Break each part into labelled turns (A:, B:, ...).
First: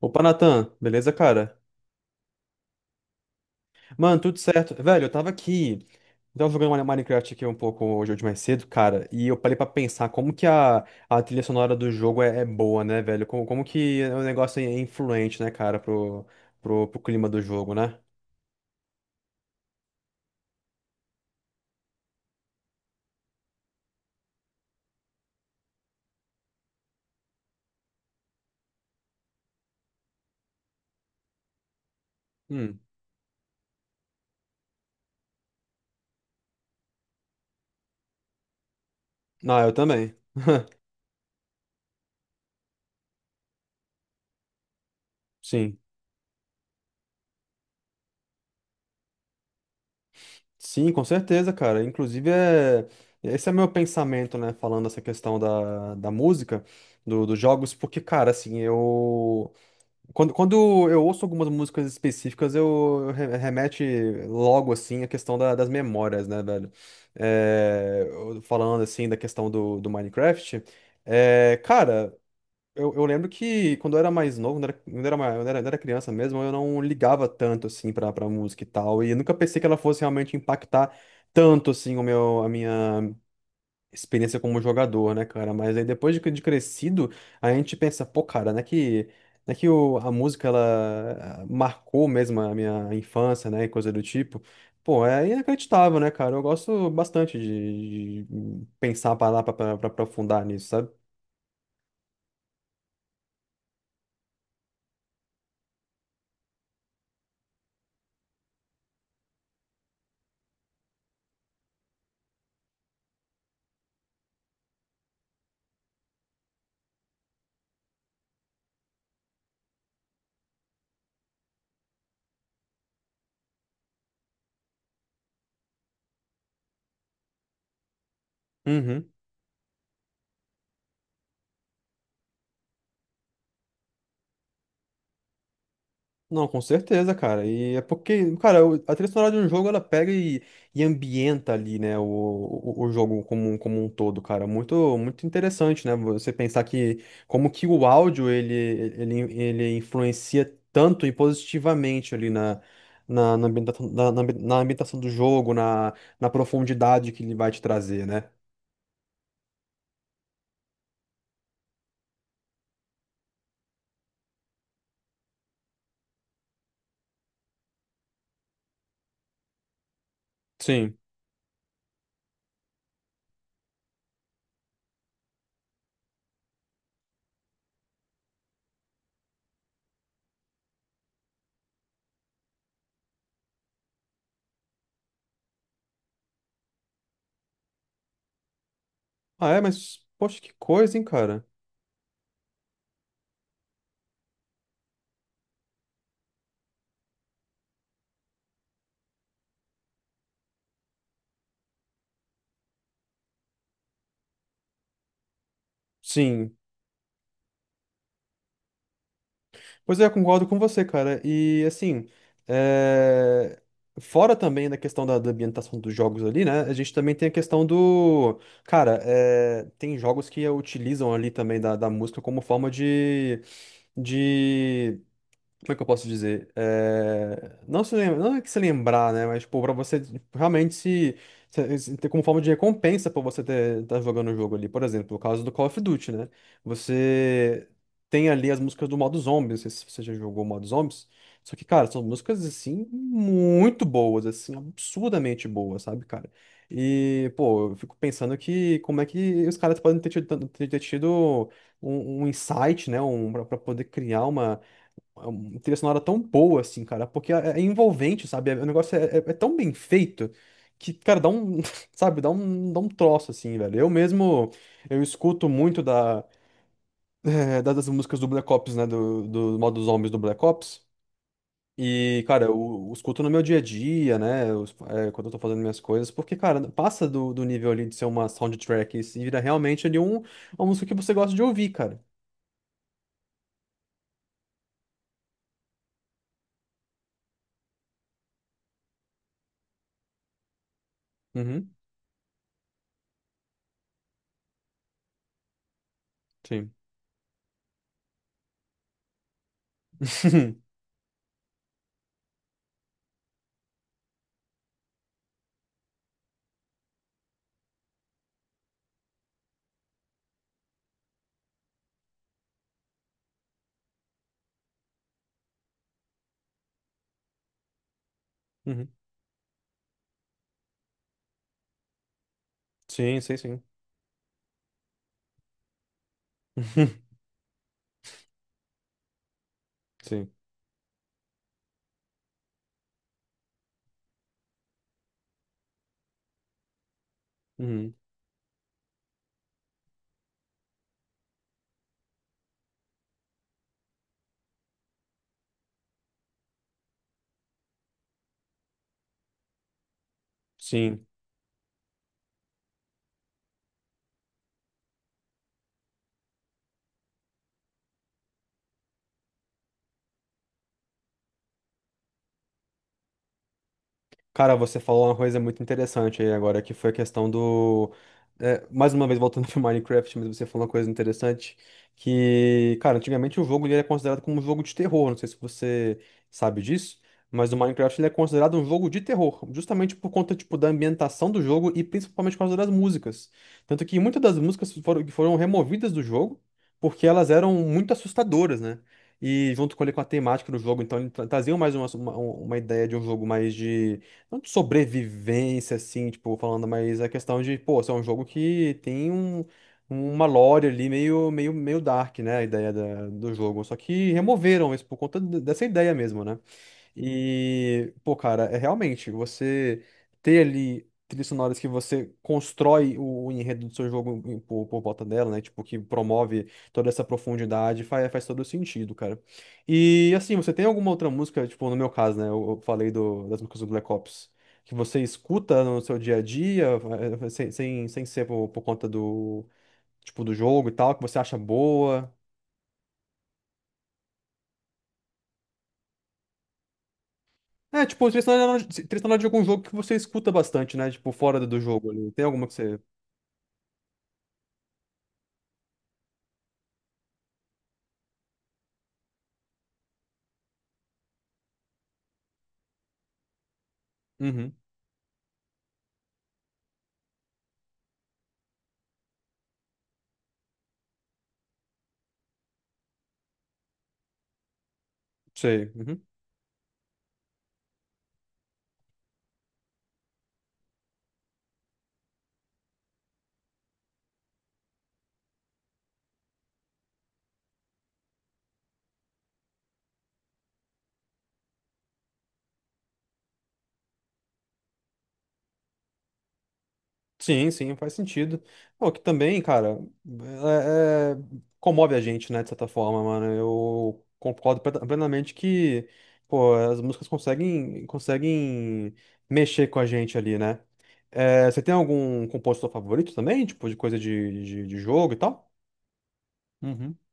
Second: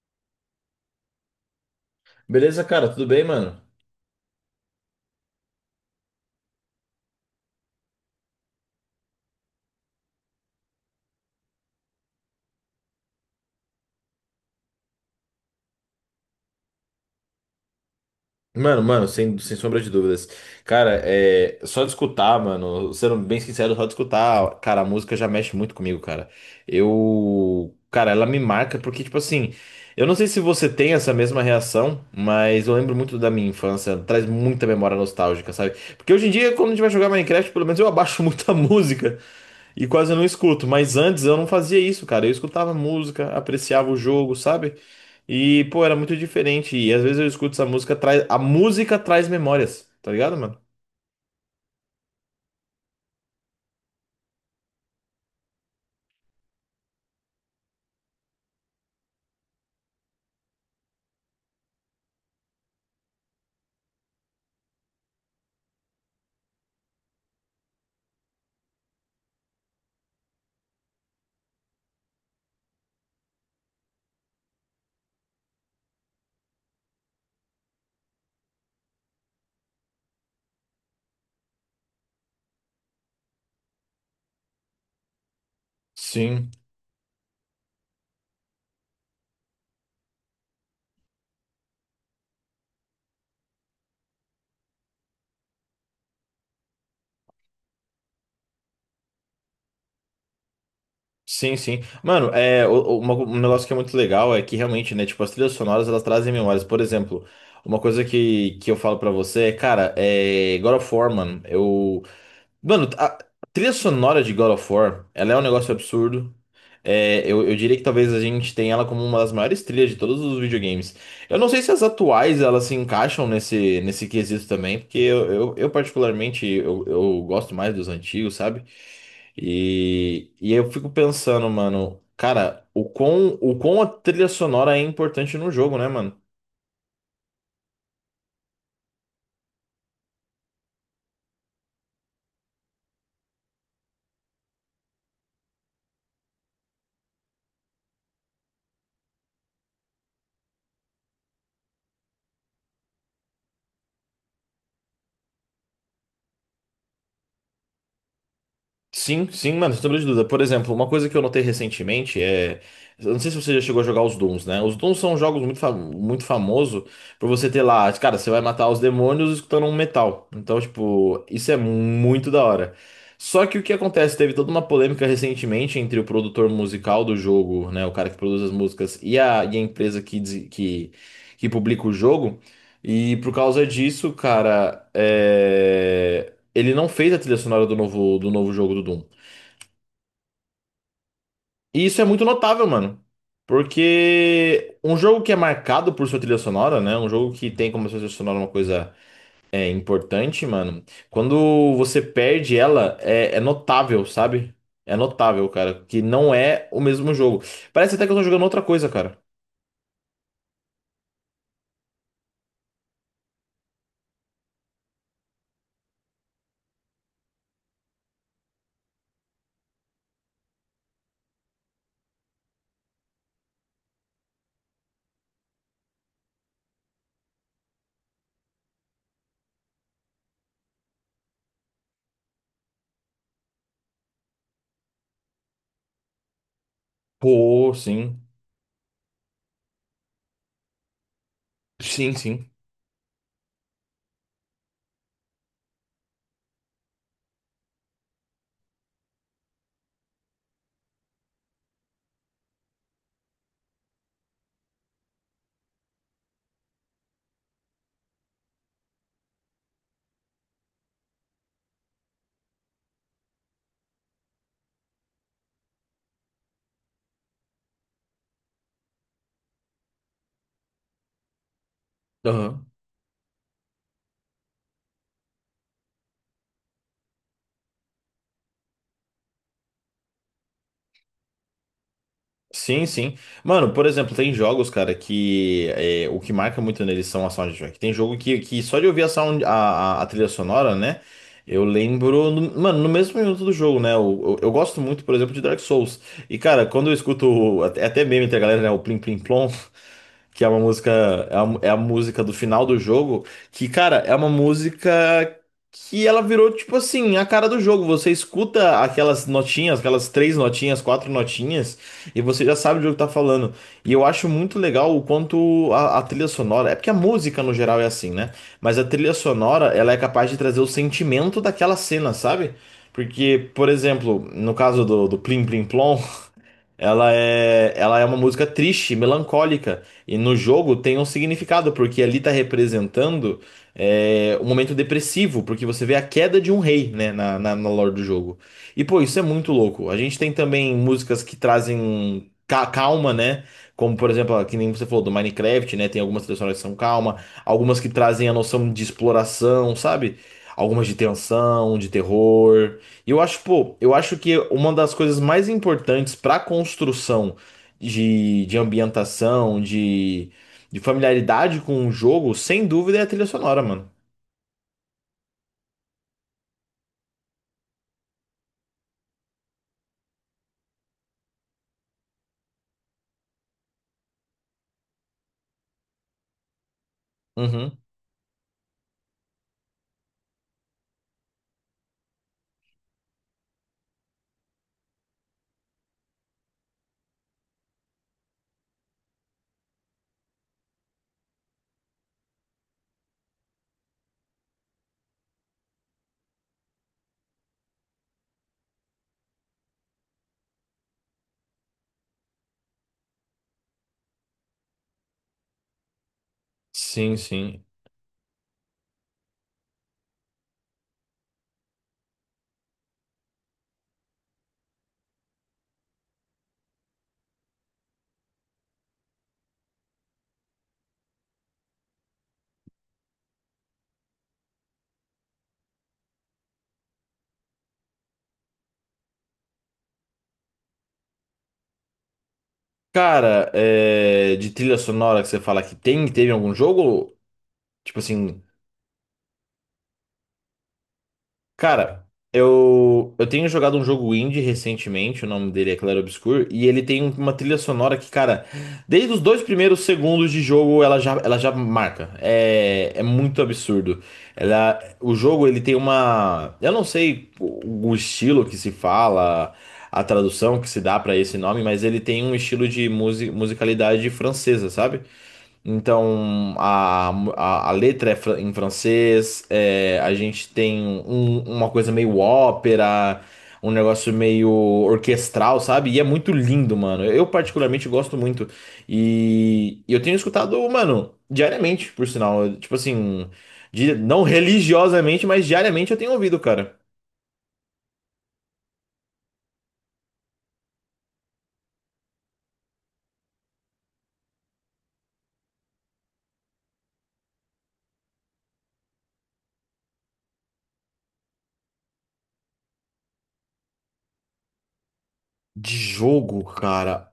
A: Opa, Natan, beleza, cara?
B: Beleza, cara, tudo bem, mano?
A: Mano, tudo certo. Velho, eu tava aqui. Eu tava jogando Minecraft aqui um pouco hoje mais cedo, cara, e eu parei pra pensar como que a trilha sonora do jogo é boa, né, velho? Como que o negócio é influente, né, cara, pro clima do jogo, né?
B: Mano, sem sombra de dúvidas. Cara, é só de escutar, mano, sendo bem sincero, só de escutar, cara, a música já mexe muito comigo, cara. Eu, cara, ela me marca porque, tipo assim, eu não sei se você tem essa mesma reação, mas eu
A: Hum.
B: lembro muito da minha infância, traz muita memória nostálgica, sabe? Porque hoje em dia, quando a gente vai jogar Minecraft, pelo menos eu abaixo muito a música,
A: Ah, eu
B: e quase
A: também.
B: não escuto, mas antes eu não fazia isso, cara. Eu escutava música, apreciava o jogo, sabe? E,
A: Sim.
B: pô, era muito diferente. E às vezes eu escuto essa música, traz a música traz memórias, tá ligado, mano?
A: Sim, com certeza, cara. Inclusive, esse é meu pensamento, né? Falando essa questão da música, dos jogos, porque, cara, assim, eu. Quando eu ouço algumas músicas específicas, remete logo, assim, a questão das memórias, né, velho? Falando, assim, da questão do Minecraft, é, cara, eu lembro que quando eu era mais novo, quando eu era criança mesmo, eu não ligava tanto, assim, pra música e tal, e eu nunca pensei que ela fosse realmente impactar tanto, assim, a minha experiência como jogador, né, cara? Mas aí depois de
B: Sim,
A: crescido, a gente pensa, pô, cara, né que a música, ela marcou mesmo a minha infância, né, e coisa do tipo. Pô, é inacreditável, né, cara? Eu gosto bastante de pensar, parar pra aprofundar nisso, sabe?
B: sim, sim. Mano, é, um negócio que é muito legal é que realmente, né, tipo, as trilhas sonoras, elas trazem memórias. Por exemplo, uma coisa que eu falo pra você é, cara, é God of War, mano, eu, mano, a trilha sonora de God of War, ela é um negócio absurdo. É, eu diria que talvez a gente tenha ela como uma das maiores trilhas de todos os videogames. Eu não sei se as atuais elas se encaixam nesse, nesse quesito também, porque eu particularmente eu gosto mais dos antigos, sabe?
A: Uhum.
B: E eu fico pensando, mano, cara, o quão a trilha sonora é importante no jogo, né, mano?
A: Não, com certeza, cara. E é porque, cara, a trilha sonora de um jogo ela pega e ambienta ali, né, o jogo como, como um todo, cara. Muito, muito interessante, né? Você pensar que como que o áudio ele influencia tanto e positivamente ali na ambientação, na ambientação do jogo, na, na profundidade que ele vai te trazer, né?
B: Sim, sim, mano, sem sombra de dúvida. Por exemplo, uma coisa que eu notei recentemente é. Eu não sei se você já chegou a jogar os Dooms, né? Os Dooms são jogos muito, fam muito famosos por você ter lá, cara, você vai matar os demônios escutando um metal. Então,
A: Sim.
B: tipo, isso é muito da hora. Só que o que acontece? Teve toda uma polêmica recentemente entre o produtor musical do jogo, né? O cara que produz as músicas e a empresa que, que publica o jogo. E por causa disso, cara, é. Ele não fez a trilha sonora do novo jogo do Doom.
A: Ah, é, mas poxa, que coisa, hein, cara?
B: E isso é muito notável, mano. Porque um jogo que é marcado por sua trilha sonora, né? Um jogo que tem como sua trilha sonora uma coisa é, importante, mano. Quando você perde ela, é, é notável, sabe? É notável, cara. Que não
A: Sim.
B: é o mesmo jogo. Parece até que eu tô jogando outra coisa, cara.
A: Pois é, eu concordo com você, cara. E assim, é, fora também da questão da ambientação dos jogos ali, né? A gente também tem a questão do. Cara, é, tem jogos que utilizam ali também da música como forma de como é que eu posso dizer? É, não se lembra, não é que se lembrar, né? Mas, pô, pra você tipo, realmente ter como forma de recompensa por você ter, tá jogando o jogo ali. Por exemplo, o caso do Call of Duty, né? Você
B: Pô, sim.
A: tem ali as músicas do modo zombies, não sei se você já jogou o modo zombies. Só que, cara, são
B: Sim,
A: músicas,
B: sim.
A: assim, muito boas, assim, absurdamente boas, sabe, cara? E, pô, eu fico pensando que como é que os caras podem ter tido, ter tido um, um insight, né? Pra, pra poder criar uma uma trilha sonora tão boa, assim, cara, porque é envolvente, sabe? O negócio é tão bem feito que, cara, dá um, sabe, dá um troço, assim, velho. Eu mesmo, eu escuto muito das músicas do Black Ops, né, do modo zombies do Black Ops. E, cara,
B: Aham.
A: eu escuto no meu dia a dia, né, quando eu tô fazendo minhas coisas, porque, cara, passa do nível ali de ser uma soundtrack e se vira realmente ali um, uma música que você gosta de ouvir, cara.
B: Sim, sim. Mano, por exemplo, tem jogos, cara, que é, o que marca muito neles são a soundtrack. Tem jogo que só de ouvir a, sound, a trilha sonora, né? Eu
A: Uhum,
B: lembro, no- mano, no mesmo minuto do jogo, né? Eu gosto muito, por exemplo, de Dark Souls. E, cara,
A: sim.
B: quando eu escuto, o- até meme entre a galera, né? O Plim Plim Plom que é uma música, é a, é a música do final do jogo, que, cara, é uma música que ela virou, tipo assim, a cara do jogo. Você escuta aquelas notinhas, aquelas três notinhas, quatro notinhas, e você já sabe do jogo que tá falando. E eu acho muito legal o quanto a trilha sonora, é porque a música no geral é assim, né? Mas a
A: Uhum,
B: trilha sonora, ela é capaz de trazer o sentimento daquela cena, sabe?
A: sim, sim,
B: Porque,
A: sim.
B: por exemplo, no caso do, do Plim Plim Plom, ela é uma música triste, melancólica, e
A: Sim.
B: no jogo tem um significado, porque ali tá representando é, um momento depressivo, porque você vê a queda de um rei, né, na lore
A: Uhum.
B: do jogo. E pô, isso é muito louco. A gente tem também músicas que trazem calma, né, como por exemplo, ó, que nem você falou do Minecraft, né, tem algumas trilhas sonoras que são calma, algumas que trazem a noção de exploração, sabe? Algumas de
A: Sim.
B: tensão, de terror. Eu acho, pô, eu acho que uma das coisas mais importantes para construção de ambientação, de familiaridade com o jogo, sem dúvida, é a trilha sonora, mano.
A: Cara, você falou uma coisa muito interessante aí agora, que foi a questão do. É, mais uma vez voltando pro Minecraft, mas você falou uma coisa interessante, que, cara, antigamente o jogo ele era considerado como um jogo de terror, não sei se você sabe disso, mas o
B: Uhum.
A: Minecraft ele é considerado um jogo de terror, justamente por conta, tipo, da ambientação do jogo e principalmente por causa das músicas. Tanto que muitas das músicas foram, que foram removidas do jogo, porque elas eram muito assustadoras, né? E junto com, ele, com a temática do jogo, então ele trazia mais uma, uma ideia de um jogo mais de não de sobrevivência, assim, tipo, falando, mas a questão de, pô, isso é um jogo que tem um, uma lore ali meio dark, né? A ideia do jogo. Só que removeram isso por conta dessa ideia mesmo, né?
B: Sim, sim.
A: E, pô, cara, é realmente você ter ali trilhas sonoras que você constrói o enredo do seu jogo por volta dela, né? Tipo, que promove toda essa profundidade, faz, faz todo sentido, cara. E, assim, você tem alguma outra música, tipo, no meu caso, né? Eu falei das músicas do Black Ops, que você escuta no seu dia a dia, eh, sem ser por conta do, tipo, do jogo e tal, que você acha boa.
B: Cara, é, de trilha sonora que você fala que tem, teve em algum jogo?
A: É,
B: Tipo
A: tipo,
B: assim.
A: trilha sonora de algum jogo que você escuta bastante, né? Tipo, fora do jogo
B: Cara,
A: ali. Tem alguma que você.
B: eu tenho jogado um jogo indie recentemente, o nome dele é Claro Obscur, e ele tem uma trilha sonora que, cara, desde os dois primeiros segundos de jogo ela já marca. É, é muito absurdo.
A: Uhum,
B: Ela, o jogo ele tem uma. Eu não sei o estilo que se fala, a tradução que se dá pra esse nome, mas ele tem um estilo de musicalidade francesa, sabe?
A: sei. Uhum.
B: Então, a letra é em francês, é, a gente tem uma coisa meio ópera, um negócio meio orquestral, sabe? E é muito lindo, mano. Eu particularmente gosto muito. E eu tenho escutado, mano, diariamente, por sinal. Eu, tipo assim, não religiosamente, mas diariamente eu tenho ouvido, cara.
A: Sim, sim, faz sentido. Pô, que também, cara, é- é- comove a gente, né? De certa forma, mano. Eu concordo plenamente que, pô, as músicas conseguem, conseguem mexer com a gente ali, né? É, você tem algum compositor favorito também? Tipo, de coisa de jogo e tal?
B: De jogo,
A: Uhum,
B: cara.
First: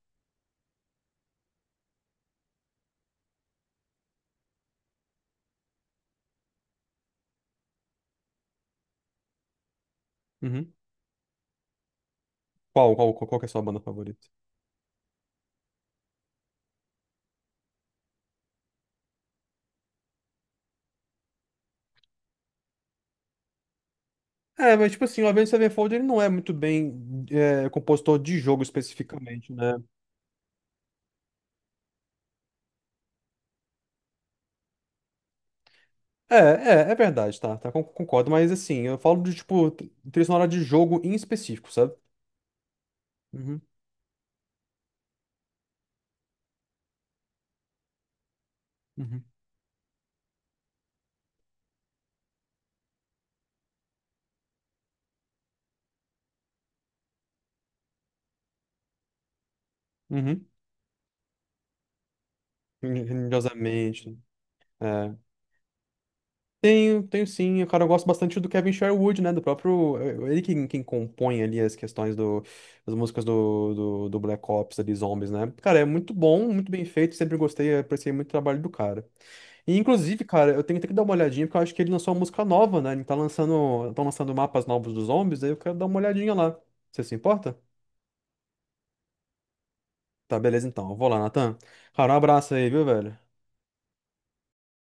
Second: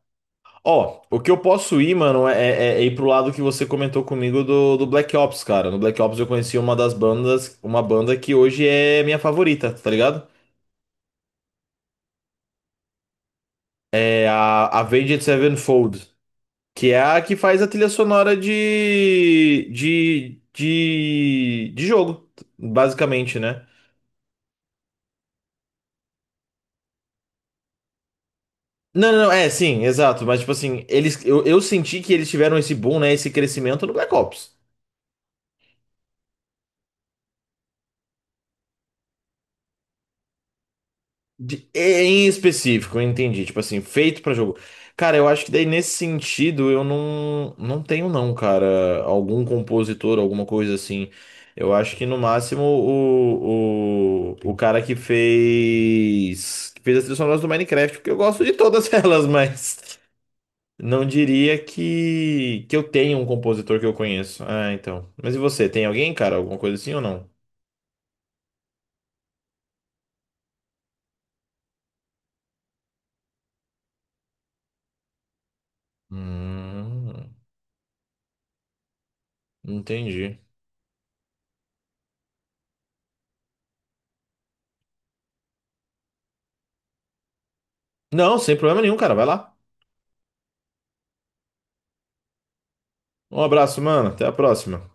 B: Ó, o que eu posso ir, mano, é, é ir pro lado que você comentou comigo do, do Black Ops, cara. No Black Ops eu conheci uma das bandas, uma banda que hoje é minha favorita, tá ligado?
A: uhum. Qual que é a sua banda favorita?
B: É a Avenged Sevenfold, que é a que faz a trilha sonora de jogo, basicamente, né?
A: É, mas tipo assim, o Avenged Sevenfold ele não é muito bem é, compositor de jogo
B: Não, não, não, é,
A: especificamente, né?
B: sim, exato, mas tipo assim, eles, eu senti que eles tiveram esse boom, né, esse crescimento no Black Ops.
A: É verdade, concordo, mas assim, eu falo de tipo, trilha sonora de jogo em
B: De-
A: específico, sabe?
B: em específico, eu entendi. Tipo
A: Uhum,
B: assim, feito pra jogo. Cara, eu acho que daí nesse sentido eu não, não tenho, não, cara.
A: uhum,
B: Algum compositor, alguma coisa assim. Eu acho que no máximo o cara que fez. Que fez as trilhas sonoras do Minecraft, porque eu gosto de todas elas, mas
A: uhum.
B: não diria que eu tenho um compositor que eu
A: Religiosamente,
B: conheço. Ah, então.
A: é.
B: Mas e você, tem alguém, cara? Alguma coisa assim ou
A: Tenho, tenho
B: não?
A: sim. Cara, eu gosto bastante do Kevin Sherwood, né? Do próprio. Eh, ele quem compõe ali as questões das músicas do Black Ops, ali, Zombies, né? Cara, é muito bom, muito bem feito.
B: Hum,
A: Sempre gostei, apreciei muito o trabalho do cara. E, inclusive,
B: entendi.
A: cara, eu tenho, tenho que dar uma olhadinha, porque eu acho que ele lançou uma música nova, né? Ele tá lançando, estão lançando mapas novos dos Zombies, aí eu quero dar uma olhadinha lá. Você se importa?
B: Não, sem problema nenhum, cara. Vai lá.
A: Tá, beleza então. Eu vou lá, Natan. Cara, um abraço aí, viu, velho?
B: Um abraço, mano. Até a próxima.